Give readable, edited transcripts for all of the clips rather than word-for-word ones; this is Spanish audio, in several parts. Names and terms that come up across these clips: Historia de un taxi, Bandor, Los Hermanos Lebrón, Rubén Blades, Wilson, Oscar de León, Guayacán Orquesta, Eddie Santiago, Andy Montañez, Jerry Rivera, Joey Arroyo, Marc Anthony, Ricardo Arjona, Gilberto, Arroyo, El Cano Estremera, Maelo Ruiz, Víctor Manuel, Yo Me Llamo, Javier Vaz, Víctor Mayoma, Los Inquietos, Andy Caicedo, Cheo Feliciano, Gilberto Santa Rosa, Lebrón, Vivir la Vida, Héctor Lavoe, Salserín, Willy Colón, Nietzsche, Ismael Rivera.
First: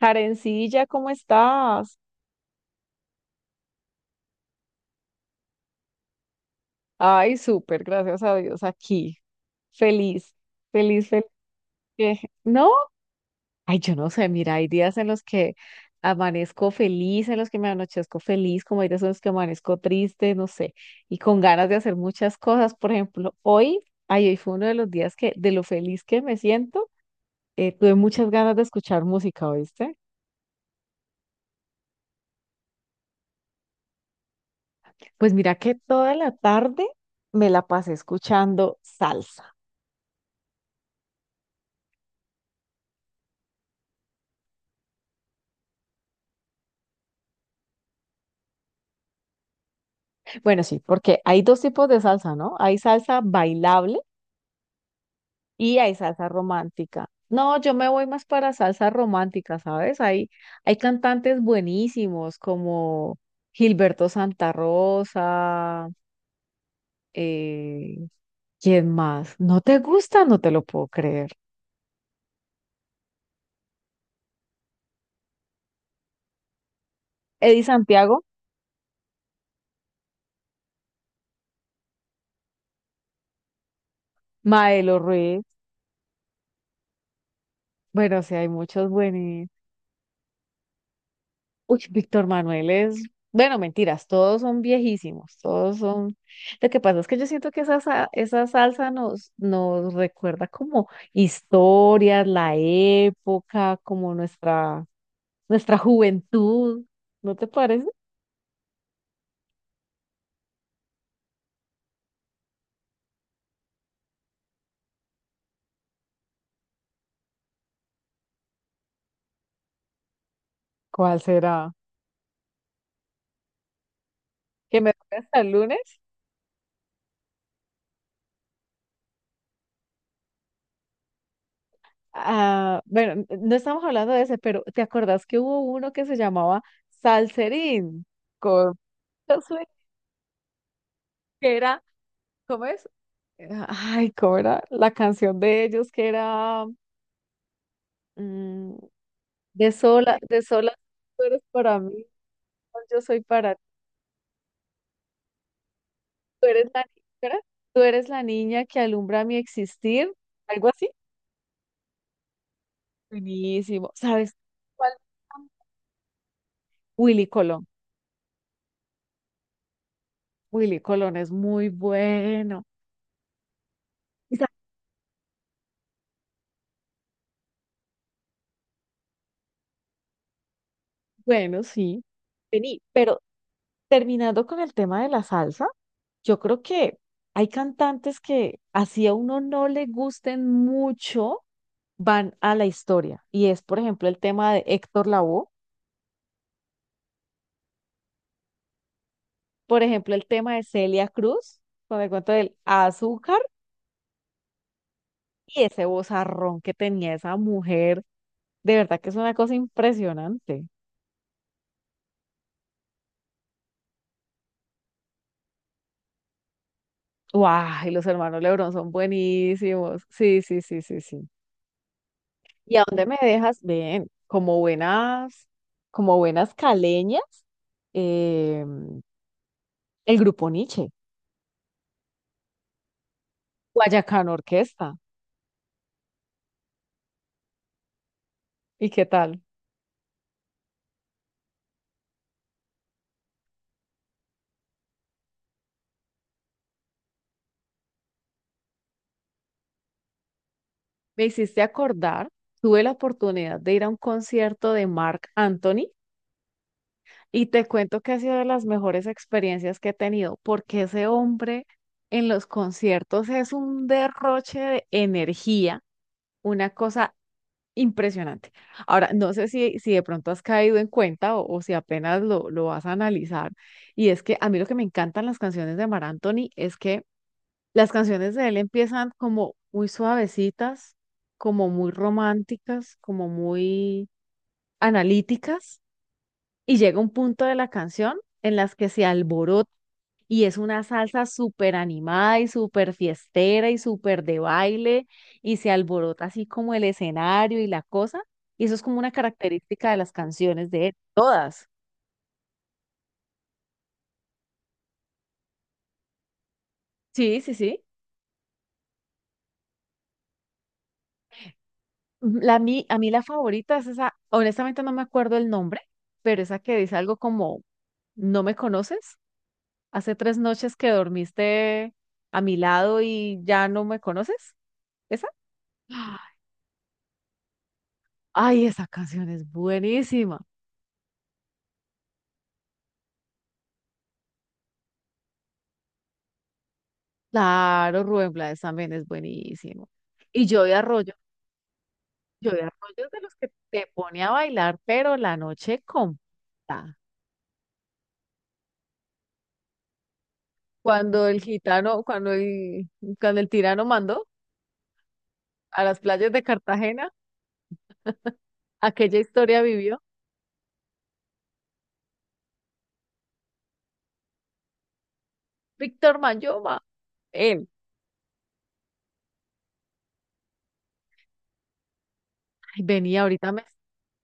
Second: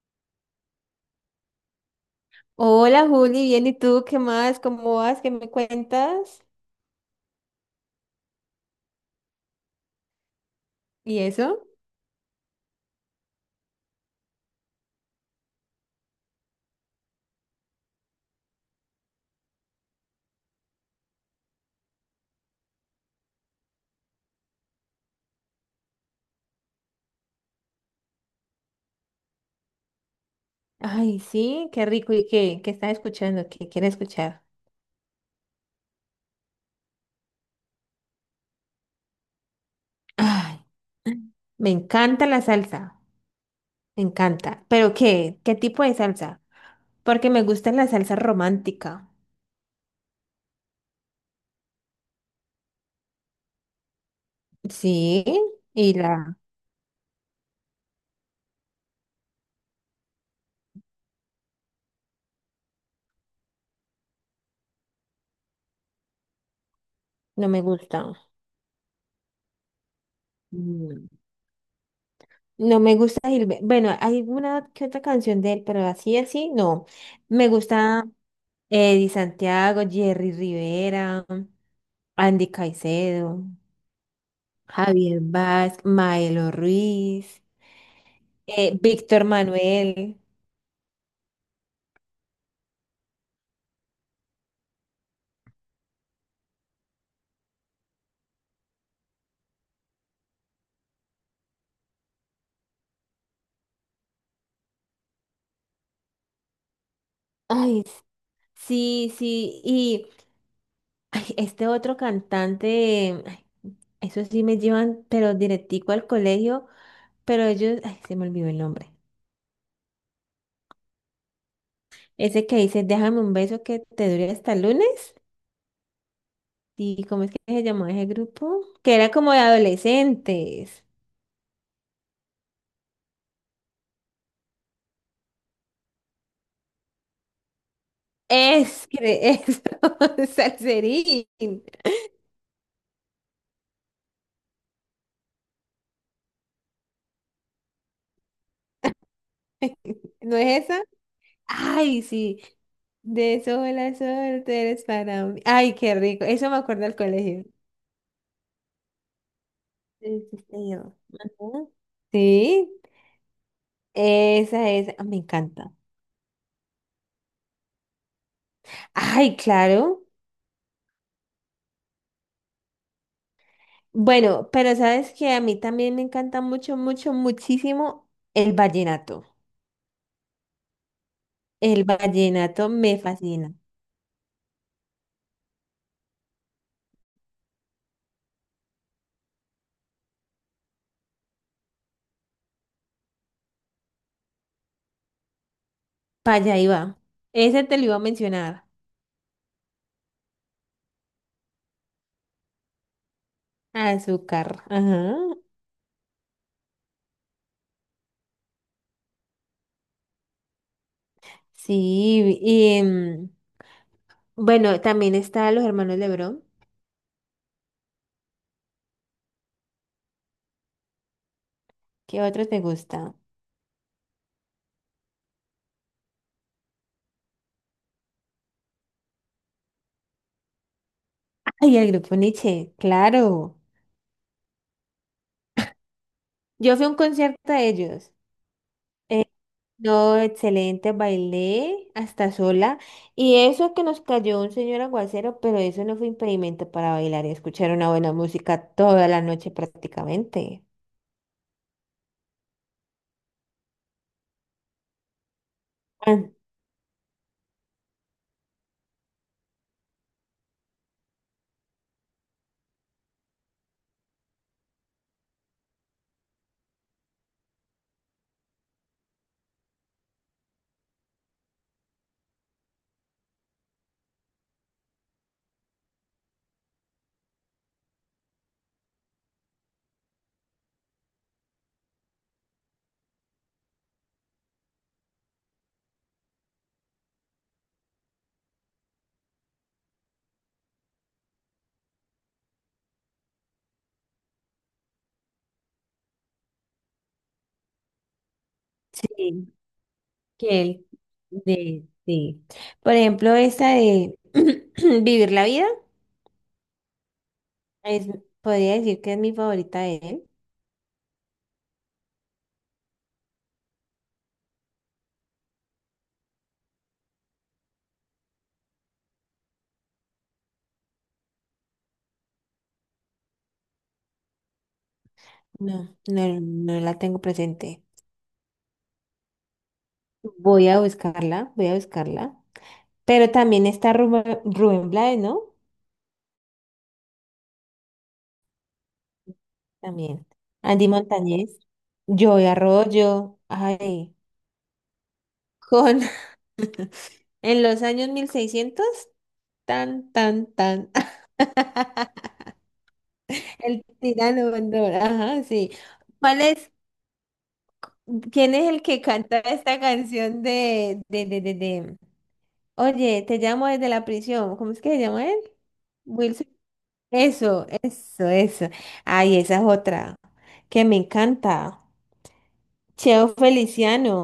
Jarencilla, ¿cómo estás? Hola Juli, bien, ¿y tú qué más? ¿Cómo vas? ¿Qué me cuentas? Ay, súper, gracias a Dios, aquí. Feliz, feliz, ¿Y feliz. eso? ¿No? Ay, yo no sé, mira, hay días en los que amanezco feliz, en los que me anochezco feliz, como hay días en los que amanezco triste, no sé, y con ganas de hacer muchas cosas. Por ejemplo, hoy, ay, hoy fue uno de los días que, de lo feliz que me siento, tuve muchas ganas de escuchar música, ¿oíste? Ay, sí, qué rico. ¿Y qué? ¿Qué estás escuchando? ¿Qué quieres escuchar? Pues mira que toda la tarde me la pasé escuchando salsa. Ay, me encanta la salsa, me encanta. ¿Pero qué? ¿Qué tipo de salsa? Porque me gusta la salsa romántica. Bueno, sí, porque hay dos tipos de salsa, ¿no? Hay salsa bailable Sí, y hay y salsa la romántica. No, yo me voy más para salsa romántica, ¿sabes? Hay cantantes buenísimos como Gilberto Santa Rosa, no me eh, gusta. ¿quién más? ¿No te gusta? No te lo puedo Mm. creer. No me gusta Gilberto. Bueno, hay una que otra canción de él, pero así, así, no. Me Eddie gusta Santiago, Eddie Santiago, Jerry Rivera. Andy Caicedo, Maelo Javier Ruiz. Vaz, Maelo Ruiz, Bueno, sí, hay muchos Víctor buenos. Manuel. Uy, Víctor Manuel es, bueno, mentiras, todos son viejísimos, todos son. Lo que pasa es que yo siento que esa salsa nos recuerda como historias, la época, como nuestra juventud, ¿no te Ay, parece? s- sí. Y ay, este otro cantante, ay, eso sí me llevan, pero directico al colegio, pero ellos, ay, se me olvidó el nombre. ¿Cuál será? Ese que dice, déjame un beso que te dure hasta el ¿Que me lunes. toque hasta el lunes? ¿Y cómo es que se llamó ese grupo? Que era como de adolescentes. Ah, bueno, no estamos hablando de ese, pero ¿te acordás que hubo uno que se llamaba Salserín? Con Es, cre- eso, Salserín. que era, ¿cómo es? Ay, ¿cómo era? La canción de ellos que era mm, de sola, ¿No es esa? tú eres para mí, Ay, sí. no, yo soy De para ti, sola suerte eres para mí. Ay, qué rico. tú Eso me eres la, acuerdo del ni- colegio. Tú eres la niña que alumbra mi existir, Sí, sí, algo así. señor. Ajá. Sí, Buenísimo. ¿Sabes esa es. cuál? Me encanta. Willy Colón. Ay, claro. Willy Colón es muy bueno. Y sa- Bueno, pero sabes que a mí también me encanta mucho, mucho, muchísimo el vallenato. Bueno, El sí. vallenato Vení, me pero fascina. terminando con el tema de la salsa, yo creo que hay cantantes que así a uno no le gusten mucho van a la historia. Y es, por ejemplo, el tema de Héctor Lavoe, Para allá iba. Ese te lo iba a mencionar. por ejemplo, el tema de Celia Cruz, con el cuento del azúcar Azúcar. Ajá. y ese vozarrón que tenía esa mujer. De verdad que es una cosa impresionante. Sí. Y bueno, también está Los Hermanos Lebrón. ¡Guau! Y los hermanos Lebrón son buenísimos. Sí, sí, sí, sí, sí. ¿Qué otro te ¿Y a dónde gusta? me dejas? Bien, como buenas caleñas, eh, el grupo Nietzsche, Ay, el grupo Nietzsche, claro. Guayacán Orquesta. Yo fui a un concierto de ellos. ¿Y qué Eh, tal? no, excelente, bailé hasta sola. Y eso que nos cayó un señor aguacero, pero eso no fue impedimento para bailar y escuchar una buena música toda la noche prácticamente. Me hiciste acordar, tuve la oportunidad de ir a un concierto de Marc Anthony Ah, y te cuento que ha sido de las mejores experiencias que he tenido, porque ese hombre en los conciertos es un derroche de energía, una cosa impresionante. Ahora, no sé si de pronto has caído en cuenta o si apenas lo vas a analizar, y es que a mí lo que me encantan las canciones de Marc Anthony es que las canciones de él empiezan como muy suavecitas, como muy románticas, como muy analíticas, y llega un punto de la canción en las que se alborota y es una salsa súper animada y súper fiestera y súper de baile y se alborota así como el escenario y la cosa, y eso es como una sí, característica de las que canciones de él, él. Todas. de, sí. Por ejemplo, esta de Vivir la Vida, Sí, sí, sí. es, podría decir que es mi favorita de él. La, a mí la favorita es esa, honestamente no me acuerdo el nombre, pero esa que dice algo como, ¿no me conoces? Hace 3 noches que dormiste a mi lado y ya no me conoces. ¿Esa? No, ¡Ah! no, no la tengo presente. Ay, esa canción es buenísima. Voy a buscarla, voy a buscarla. Pero también está Rubén Blades, ¿no? Claro, Rubén Blades también es buenísimo. También. Y Andy Montañez, Joey yo de Arroyo es de los Arroyo, que te ay, pone a bailar, pero la noche con completa. en los años 1600, tan, tan, tan, Cuando el gitano, cuando el tirano el mandó tirano Bandor, ajá, sí. a las playas ¿Cuál de es, Cartagena. ¿quién es el que Aquella canta historia esta vivió canción de oye, te llamo desde la prisión, ¿cómo es que se llama él? Víctor Wilson. Mayoma. Eso, Él, eso, eso. Ay, esa es otra que me encanta. ay, vení, Cheo ahorita me... Feliciano.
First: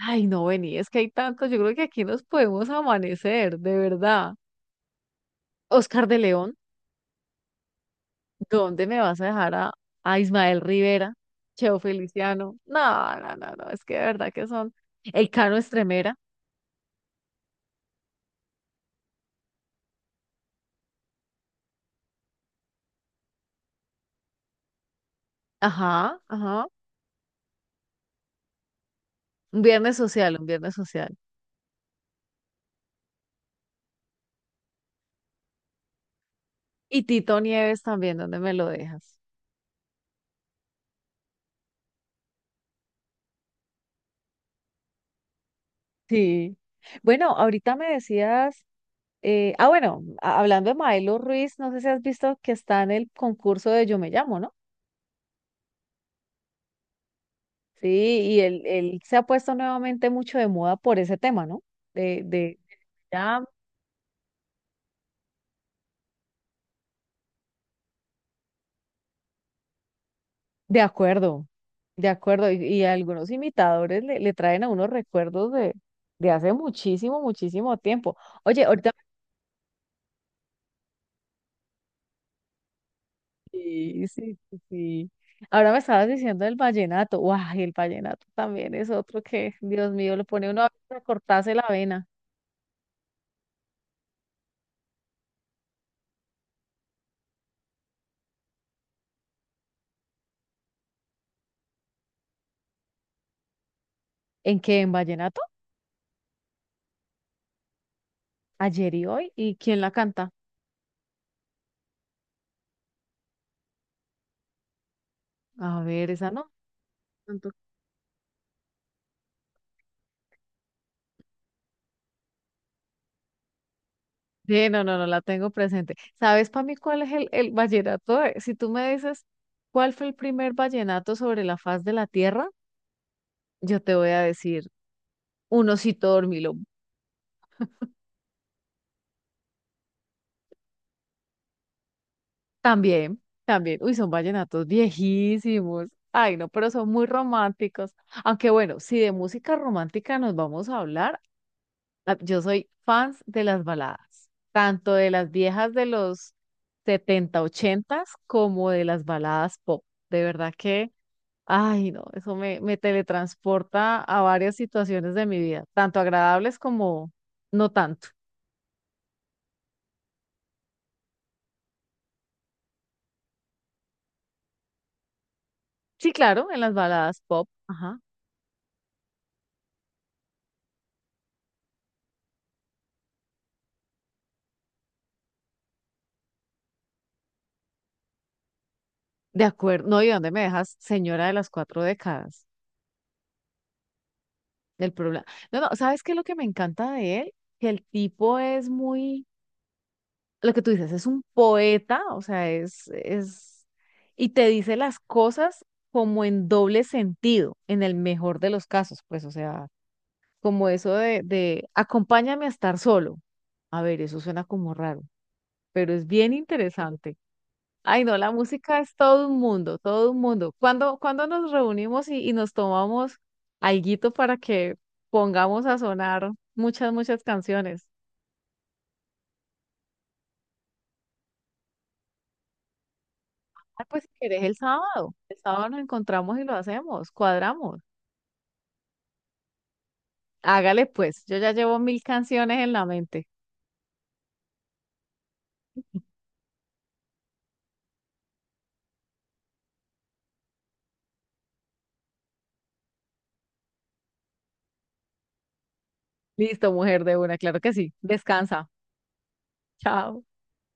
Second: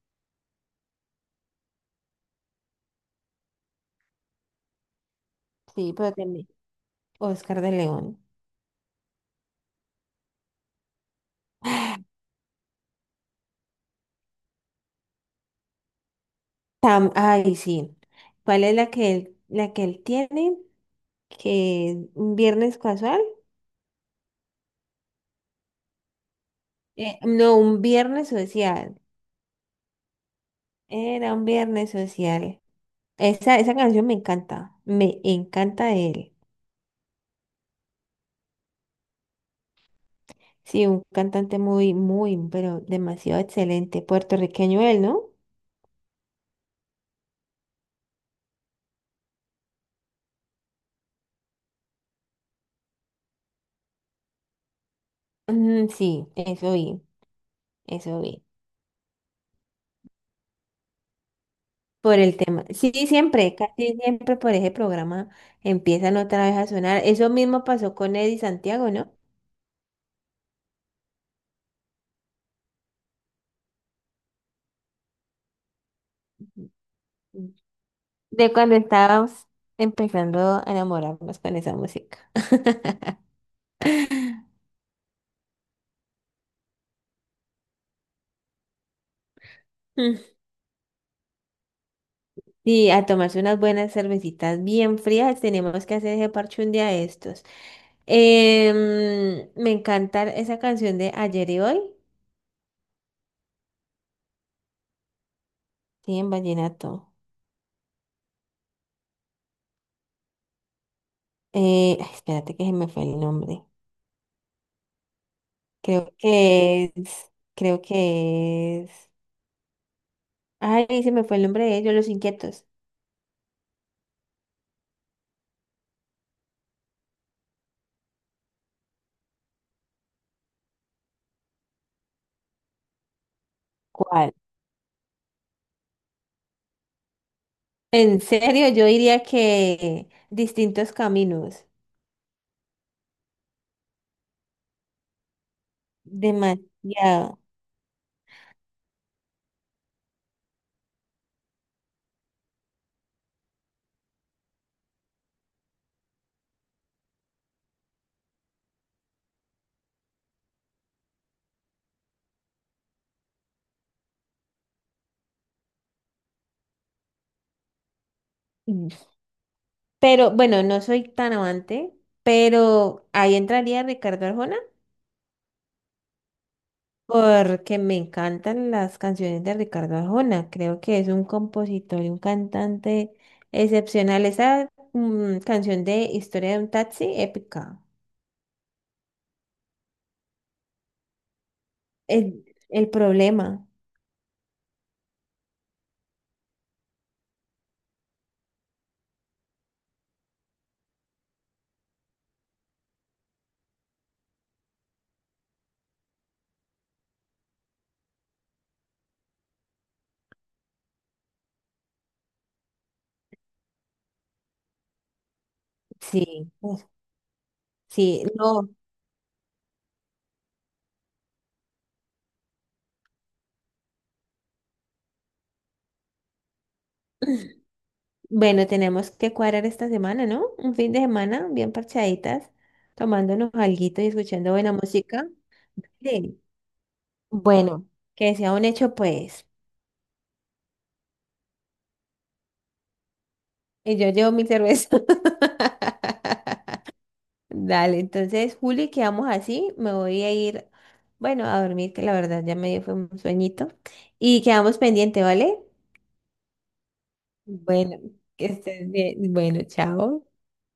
Ay, no, vení, es que hay tantos, yo creo que aquí nos podemos amanecer, de verdad. Sí, Oscar pero de también. León, Oscar de León. ¿dónde me vas a dejar a, Ismael Rivera, Cheo Feliciano? No, no, no, no, es que de verdad que son... El Cano Estremera, Ay, sí. ¿Cuál es la que él, ¿la que él tiene? Que un viernes casual. ajá, ajá. No, un viernes social. Un viernes social, un viernes social. Era un viernes social. Esa canción me encanta. Me encanta de él. Y Tito Nieves también, ¿dónde me lo dejas? Sí, un cantante muy, muy, pero demasiado excelente. Puertorriqueño él, ¿no? Sí. Bueno, ahorita me decías... Ah, bueno, hablando de Maelo Ruiz, no sé si has visto que está en el concurso de Yo Me Llamo, ¿no? Mm, sí, eso vi, Sí, eso y vi. él se ha puesto nuevamente mucho de moda por ese tema, ¿no? Por De, el de, tema. Sí, ya, siempre, casi siempre por ese programa empiezan otra vez a sonar. Eso mismo pasó con Eddie Santiago, ¿no? de acuerdo, de acuerdo. Y algunos imitadores le traen a unos recuerdos de hace muchísimo, Mm. muchísimo tiempo. De Oye, cuando ahorita, estábamos empezando a enamorarnos con esa música. sí, sí, sí. Sí. Ahora me estabas diciendo el vallenato. ¡Guau! El vallenato también es otro que, Dios mío, Mm. lo pone uno a cortarse la vena. Sí, a tomarse unas buenas cervecitas bien frías. Tenemos que hacer ese parche un día de estos. Me encanta esa canción de Ayer y Hoy. ¿En qué? ¿En vallenato? Sí, en vallenato. Ayer y hoy. ¿Y quién la canta? Ay, espérate que se me fue el nombre. A ver, esa no. Tanto- Creo que es. Ay, se me fue el nombre de ellos, Los Inquietos. Sí, no, no, no la tengo presente. ¿Sabes para mí cuál es el vallenato? Si tú me dices cuál fue el primer vallenato sobre la faz de la tierra, yo te voy a ¿Cuál? decir un osito dormilón. En serio, yo diría que distintos caminos. También, también. Uy, son vallenatos viejísimos. Ay, no, pero son muy Demasiado. románticos. Aunque bueno, si de música romántica nos vamos a hablar. Ah, yo soy fans de las baladas, tanto de las viejas de los 70 80 como de las baladas pop. De verdad que, ay, no, eso me teletransporta a varias situaciones de mi vida, tanto agradables como no tanto. Mm. Pero bueno, no soy tan amante, pero ahí entraría Ricardo Arjona. Sí, claro, en las baladas pop, Porque me ajá. encantan las canciones de Ricardo Arjona. Creo que es un compositor y un cantante excepcional. Esa canción de Historia de un taxi, épica. De acuerdo, no, ¿y dónde me dejas, señora de las cuatro El, décadas? el problema. El problema. No, no, ¿sabes qué es lo que me encanta de él? Que el tipo es muy lo que tú dices, es un poeta, o sea, y te dice las cosas como en doble sentido, en el mejor de los casos, pues, o sea, como eso de acompáñame a estar solo. A ver, eso suena como raro, pero es bien Sí, uf, interesante. Ay, no, sí, la no. música es todo un mundo, todo un mundo. ¿Cuándo nos reunimos y nos tomamos alguito para que pongamos a sonar muchas, muchas canciones? Bueno, tenemos que cuadrar esta semana, ¿no? Un fin de semana bien parchaditas, tomándonos Ah, alguito pues y si querés escuchando el buena sábado. música. El sábado nos encontramos Sí. y lo hacemos, cuadramos. Bueno, que sea un hecho, pues. Hágale pues, yo ya llevo mil canciones en la mente. Y yo llevo mi cerveza. Dale, entonces, Juli, quedamos así. Me voy a ir, bueno, a dormir, que la verdad ya me dio fue un sueñito. Y quedamos pendiente, ¿vale? Listo, mujer de una, claro que sí. Bueno, que Descansa. estés bien. Bueno, Chao. chao.